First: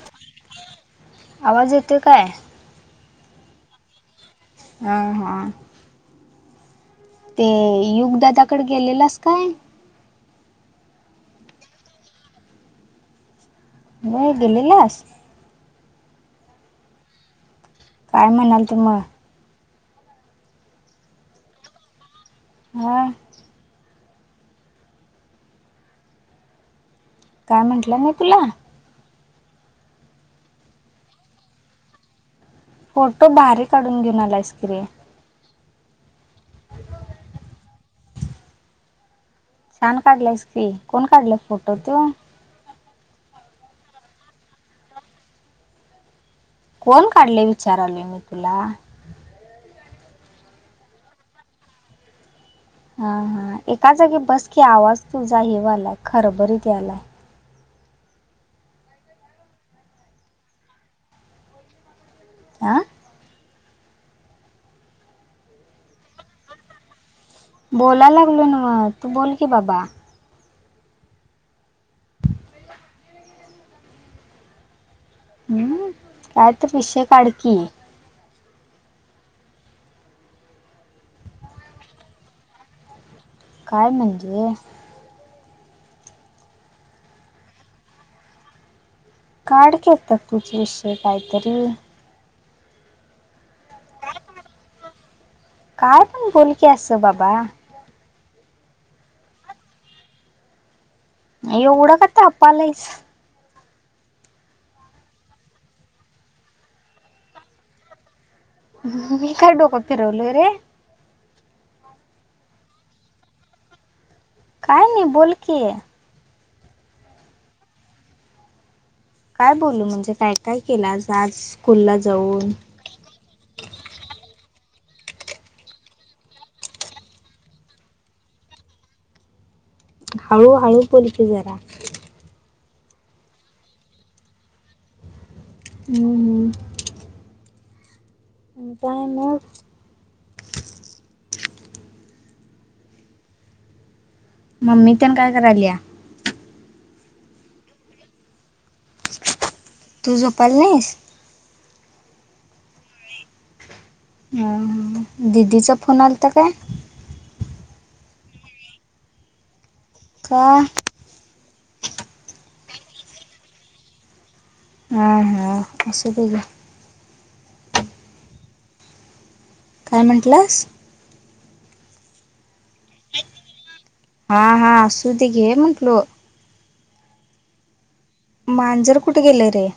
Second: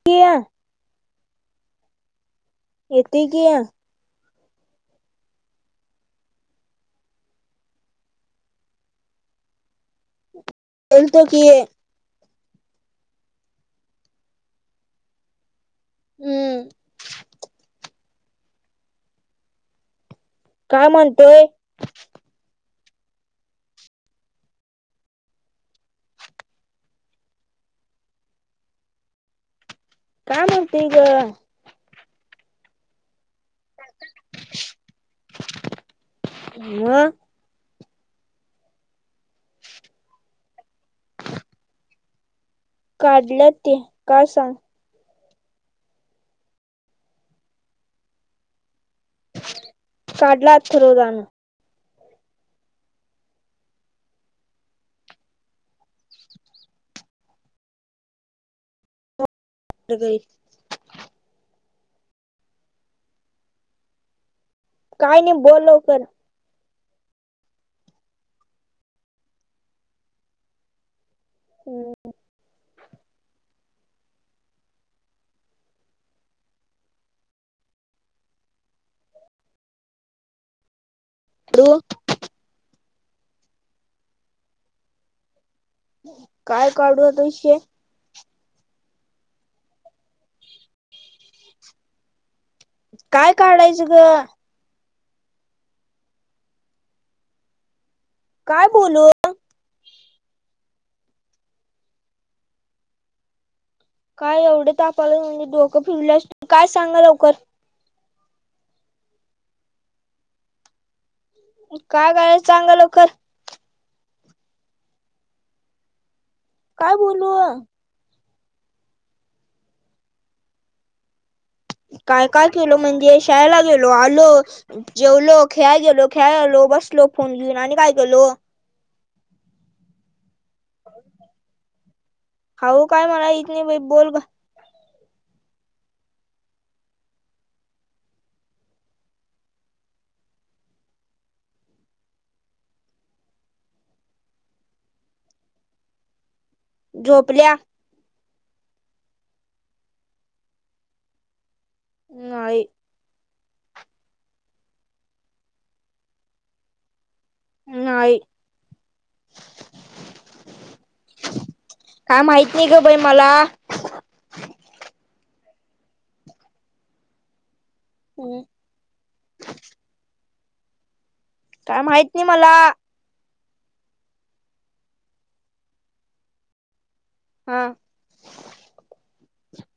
[unintelligible] आवाज येतोय काय? एतोय की हा हा ते युगदादाकडे गेलेलंस काय? गेलतो की नाही गेलेलास हम्म काय म्हणाल तु मग काय म्हणतोय हा काय म्हंटलं नाही तुला काय म्हणते ग? फोटो भारी काढून घेऊन आलायस की रे [unintelligible] छान काढलं की कोण काढला फोटो त्यो काढल्या ते काय सांग कोण काढले विचारालोय मी तुला. काडला अथर्वे दान हा हा एका जागी बसकी आवाज तुझा हे वालाय खरबरीत यालाय. का [unintelligible] आं. काही नाही बोल लवकर बोलाय लागलो ना मग तू बोल की बाबा हम्म [inaudible] हम्म कायतर विषय काडकी अू. काय म्हणजे. काय काढू आता विषय. काढ की आता तुच विषय काहीतरी काय काढायचं ग काय पण बोलकीे अस बाबा काय बोलू. एवढं का तापालहच काय एवढे तापालं म्हणजे डोकं फिरल्या काय सांगा लवकर मी काय डोकं फिरवलोय रे. काय कय चांगा लवकर. काय नाही बोलकी. काय बोलू काय बोलू म्हणजे काय काय केलं आ आज स्कूलला काय काय जाऊन केलो म्हणजे शाळेला गेलो आलो जेवलो खेळा गेलो खेळा आेलो बसलो फोन घेऊन आणि काय केेलो हळू हळू पोलची जरा हाऊ काय मला इथ नाही बोल म काय म मम्मी त्या काय करायल या झोपल्या तुझो पलनेस ह्ई अ दिदीचा फोन आलाता काय नाहीय काहा काय माहित नाही ग बाई मला हा हा असशुबझा ह कानमंट्लास काय माहित नाही मला हा हा असु दे घे म्हंटल हा मांजर कुठे गेलंय रे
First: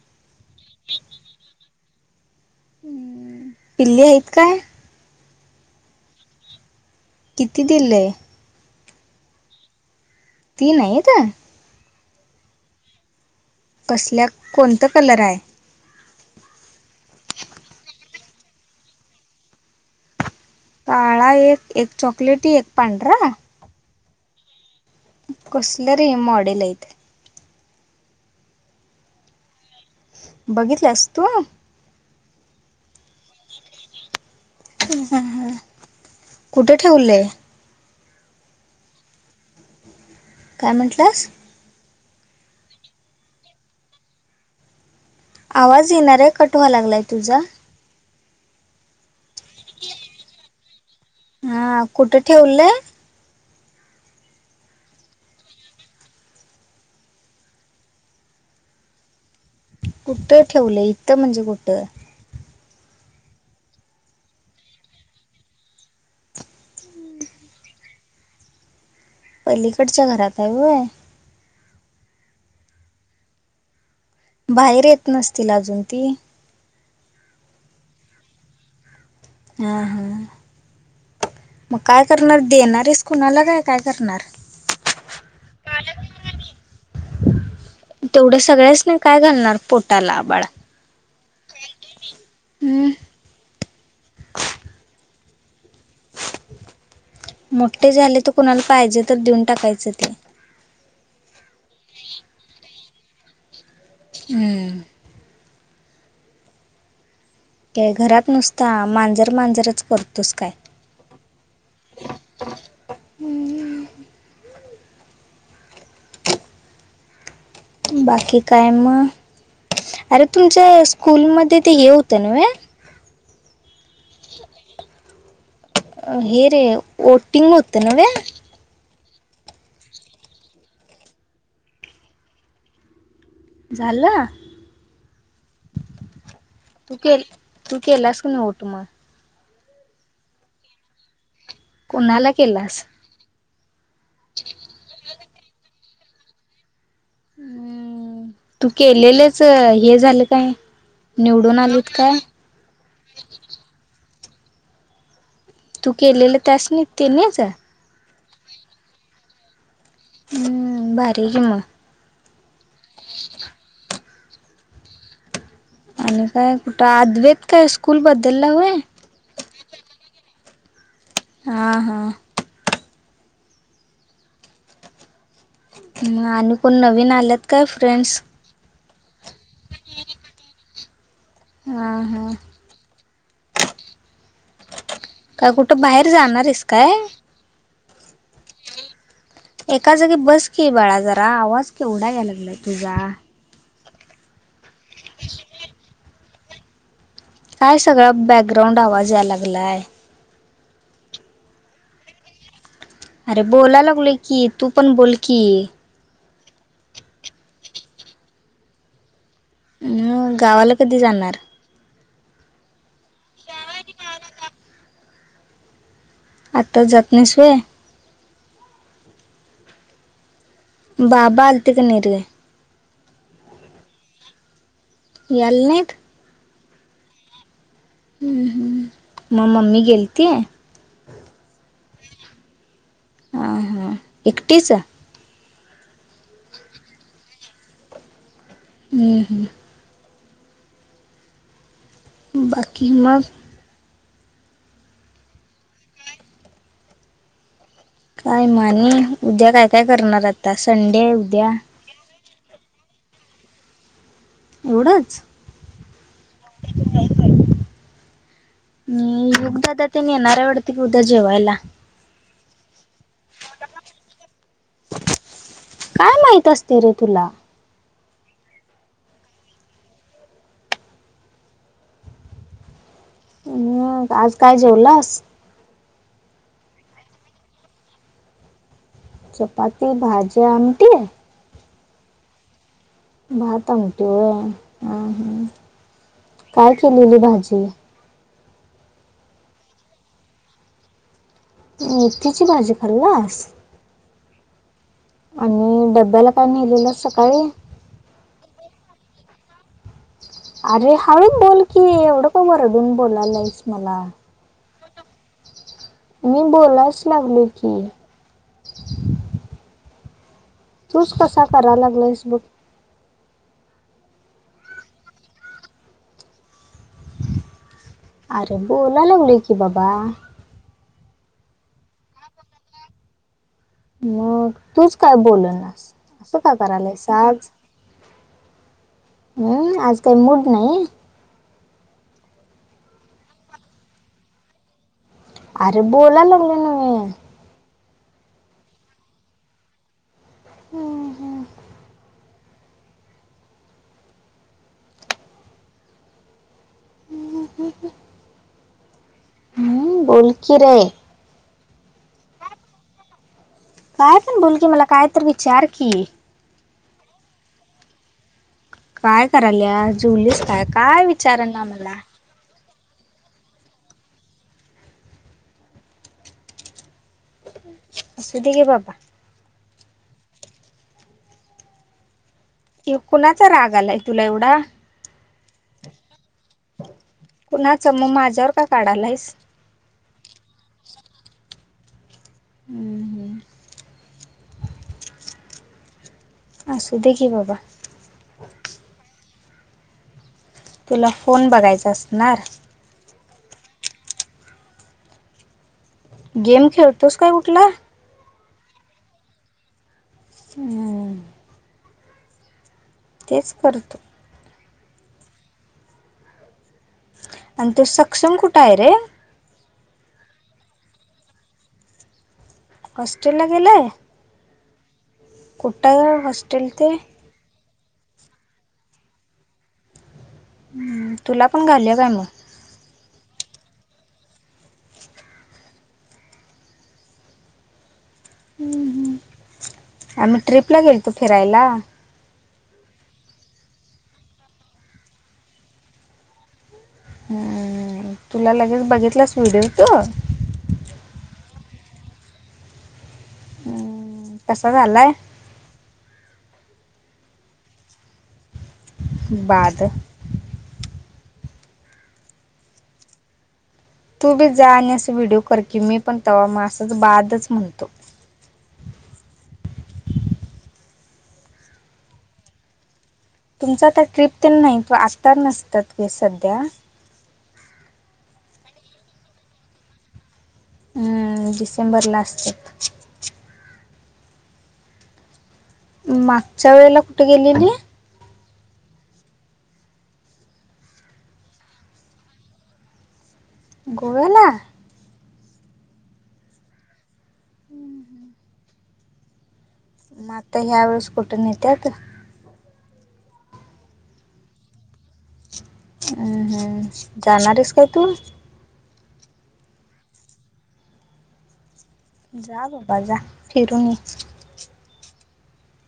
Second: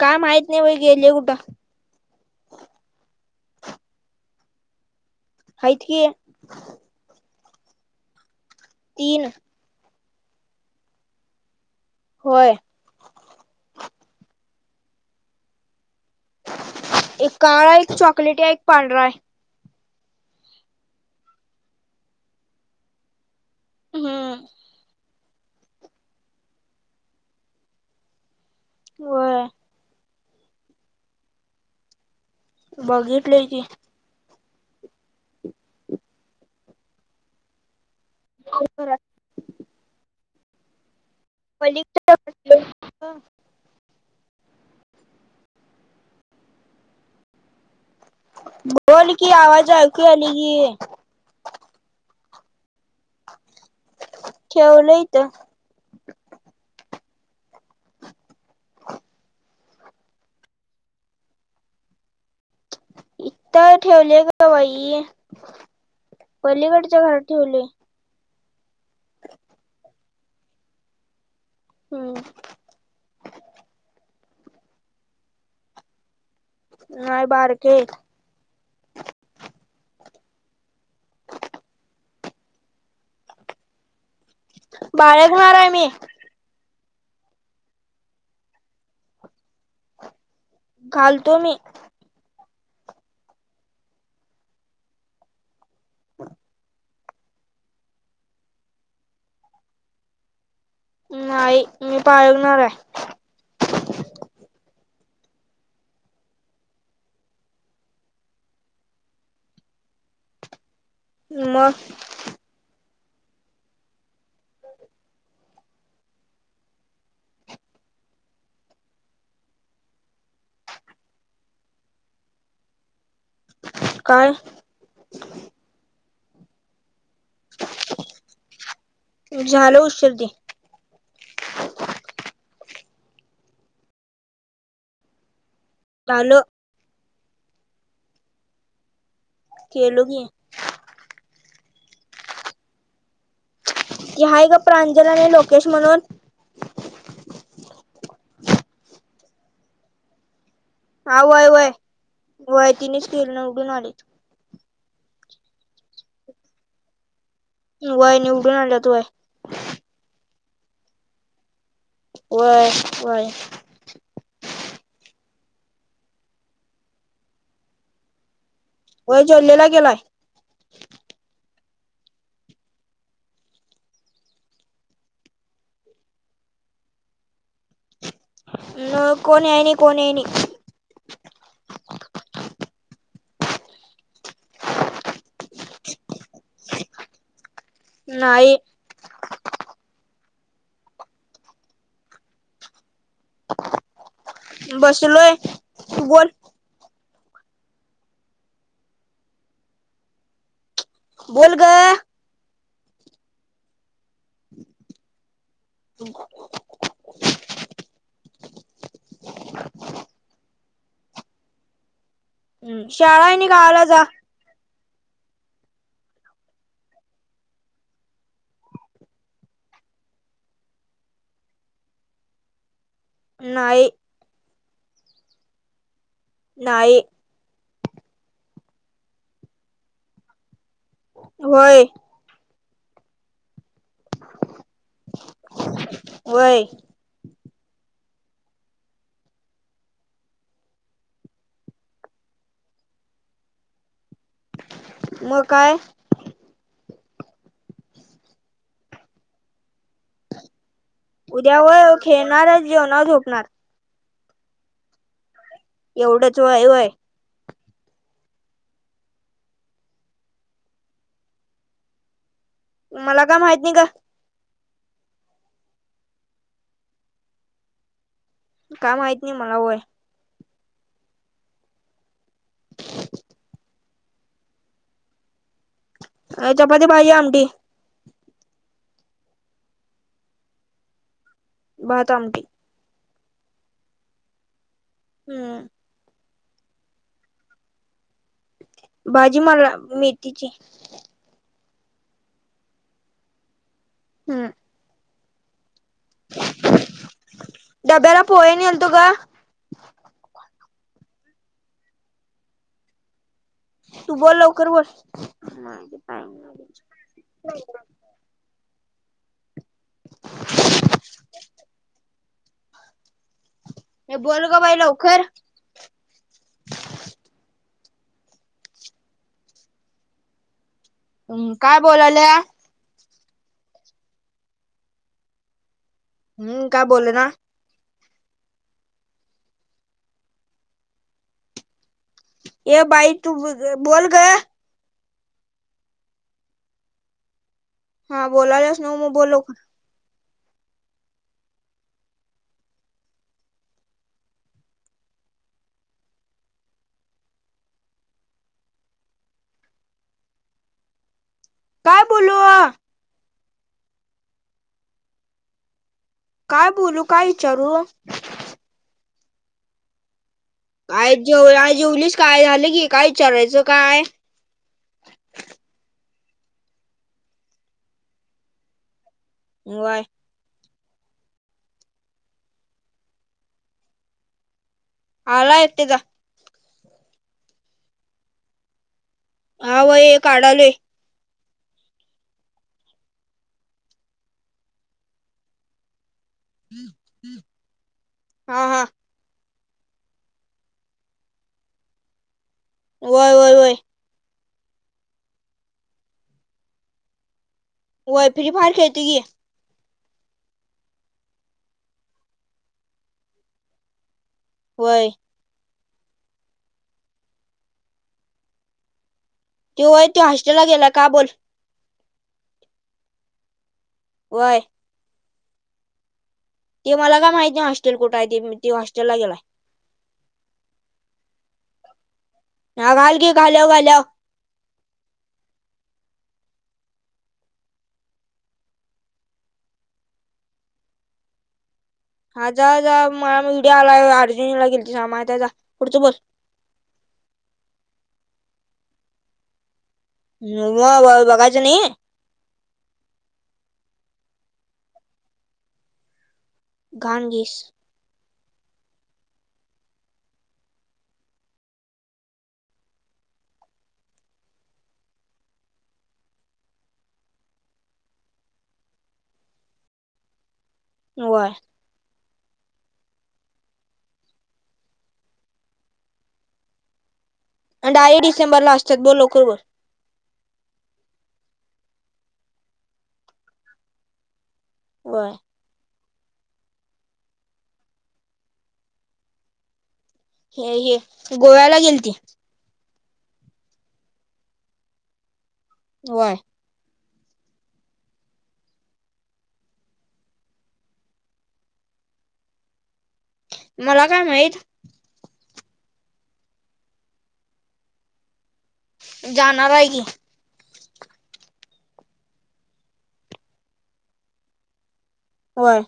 काय माहत नाही व गेले कुठं पिल्ली आहेत काय हाटक किती दिले तीन ती नाहीेत होय कसल्या कोणतं कलर आहे एक काळा एक चॉकलेट या एक पांढरा आहे काळा एक एक चॉकलेटी एक पांढरा हम्म कसलं र हे मॉडेल आहेत वय बघितलंस तू बघितलंय की ह ह कुठे ठेवलेय काय म्हटलास मली आवाज येणार आहे कठवा लागलाय तुझा बोल की आवाज आ क आले गी हा कुठे ठेवलंय केव लयत कुठ ठेवलं इथं म्हणजे कुठं इता ठेवले ग बाई पलीकडच्या घरात ठेवले पलीकडच्या घरात आहेवय हम बाहेर येत नसतील अजून ती नाहीय बारके हा हा मग काय करणार देणार आहेस कुणाला काय काय करणार बाळच मणार आहे मी तेवढं सगळच नाही काय घालणार पोटाला बाळा घालतो मी हम्म ब मोठे झाले तर कुणाला पाहिजे तर देऊन टाकायचं ते नाही मी पाळगणार आहे हम्म घरात नुसता मांजर मांजरच करतोस काय म मग बाकी काय मग अरे तुमच्या स्कूलमध्ये ते हे होतं ना काय अ हे रे ओटिंग होत नवहे झाल उषर्दी झाला लो तूक तूक केलासक न उट म खेलोगी कोणाला केलास ह हा ए का प्रांजलाने लोकेश म्हणून हम तू केलेलंच हे झालं काय हवय निवडून वय आलीत काय वय तिनेच टिर निवडून आले तू केलेलं त्यास नाही ते नाहीच वय निवडून आलं तूय बारी के म वय वयनननन आणि काय कुठं अद्वेत काय स्कूल बद्दलला वय वय जोल्लेला गेलाय हा हा आणि कोण नवीन आल्यात काय फ्रेंड्स कोण येणे कोण येणे हा हा काय कुठं बाहेर जाणार आहेस काय नाहीई एका जागी बस के बाळा जरा आवाज केवढा घ्याय लागला तुझा बसलोय बोल काय सगळा बॅकग्राऊंड आवाज यायला लागलाय बोल ग अरे बोलाय लागलो की तू पण बोल की ह म गावाला कधी जाणार हम्म शाळाही नाही काला जा आताच जात नाहीसवे बाबा आलतीिक नाही रे नाहीय याल्नेत नाही. हम्म हम् म मम्मी गेलती? होय. अ हां एकटीच? होय. हम् हम. बाकी मग? म काय? काय म आणि उद्या काय काय करणार? आता संडे. उद्या होय खेळणार जेवणावर झोपणार. एवढंच. एवढंच वय वय. युगदादाातनी नारयवडती उद्या जेवायला. मला काय माहित नाही ग? काय माहित असते रे तुला? काय माहत नाही मला वय. [unintelligible] म आज काय जेवलास? अ चपती भाजीत आमटी. चपाती भाजी आमटी भात आमटी. भात आमटी व्हाय हम्म हम्म. काय केलेली भाजी? भाजी मला मेथीची. मेथीची भाजी खल्लास? हम. आणि डब्याला काय नेलेलंस सकाळी? डब्याला पोहे नेल्तू ग. अरे हळू बोल की एवढं का वरडून बोलायलायस मला. तू बोल लवकर बोल. मी बोलायच लागलो की. तूस कसा कराय लागलास बग. ये बोल ग बाई लवकर. अरे बोलाला लागलू की बाबा. हम् काय बोलाल? मग तूच काय बोल नास असं काय हम्म बोल करायलाय ना आज? हम्म आज काही मूड नाही. ये भाई तू बोल ग. अरे बोला लागलं नव्हे. हा बोलालोस नव्ह म बोल लवकर. हम्म हम्म. [unintelligible] हम्म बोल की रे. काय बोलू? काय पण बोल की मला काय तर विचार की? काय बोलू काय विचारू? काय करायल्या जुवलीस का. काय जेव आ जेवलीस काय झालं की काय विचारायचं काय. असू दे घे बाबा व्हय. की कुणाचा राग आलाय तुला एवढा? आलाय तिजा कुणाचा मग माझ्यावर का काढालायीस? हा बाई काढालोय? हुं हुं. हा हा. तुला फोन बघायचा असणार? व्हय व्हय व्हय. गेम खेळतोस काय कुठला? व्हय फ्री फायर खेळतोय की अ [unintelligible] तेच कर तू व्हय. आणि त्यो सक्षम कुठ आहे रे? त्यो व्हय तो हॉस्टेलला गेलाय का बोल? हॉस्टेलला गेलाय. व्हय. कुठ हाय ओ होस ते मला काय माहित नाहीे हॉसटेल कुठ आहे ते? हॉस्टेलला गेलाय. हम् तुला पण घालूया काय मग? ह घाल की, घालूया घालुया हम् हम् आम्ही ट्रीपला गेलतो फिरायला. हा जावा जावा मला व्हिडिओ आलाय, अर्जुनीला गेलत्यासा, माहित हाय जा जा पुढच बोल हम्म तुला लगेच बघितलास व्हिडिओ तू म बघायच नाई? हम्म कसा झालाय? घाण घिस बाद. तू बी जा आणि असं व्हिडिओ कर की, मी पण तव्हा आसंच बादच म्हणतो. व्हय. तुमच्या आता ट्रीप तेन नाहीत, आसतात नसतात ते सध्या आणि डायरेक्ट डिसेंबर ला असत्यात, बोल लवकर बोल. हम्म डिसेंबरला असत्यात व्हय. मागच्या वेळेला कुठ गेलेली? हे हे गोव्याला गेलती. गोव्याला व्हय. म आता ह्या वेळेस कुठ नेत्यात? मला काय माहित? हम्म हम्म जाणार हाईस काय तू? जाणार हाय की जा बाबा जा फिरुन ये. व्हय.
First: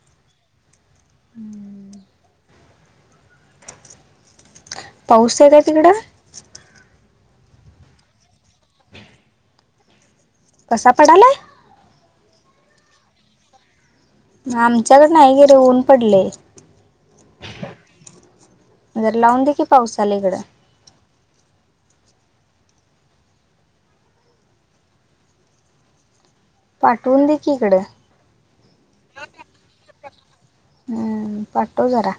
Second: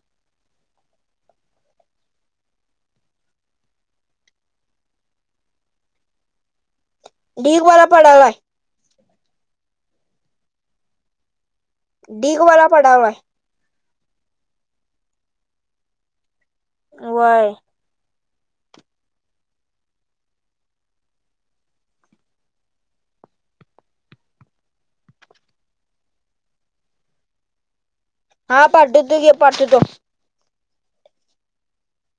हम्म [inaudible] पाऊस आहे काय तिकडं? ढीग बला पडालाय? कसा पडालाय? डीगवाला पडालाय आमच्याकड नाही गरे ऊन पडले वय जर लावून दे की पाऊस आला इकडं पाठवून दे क इकडें हा पटवतो घे पटवतो ह पाटो जरा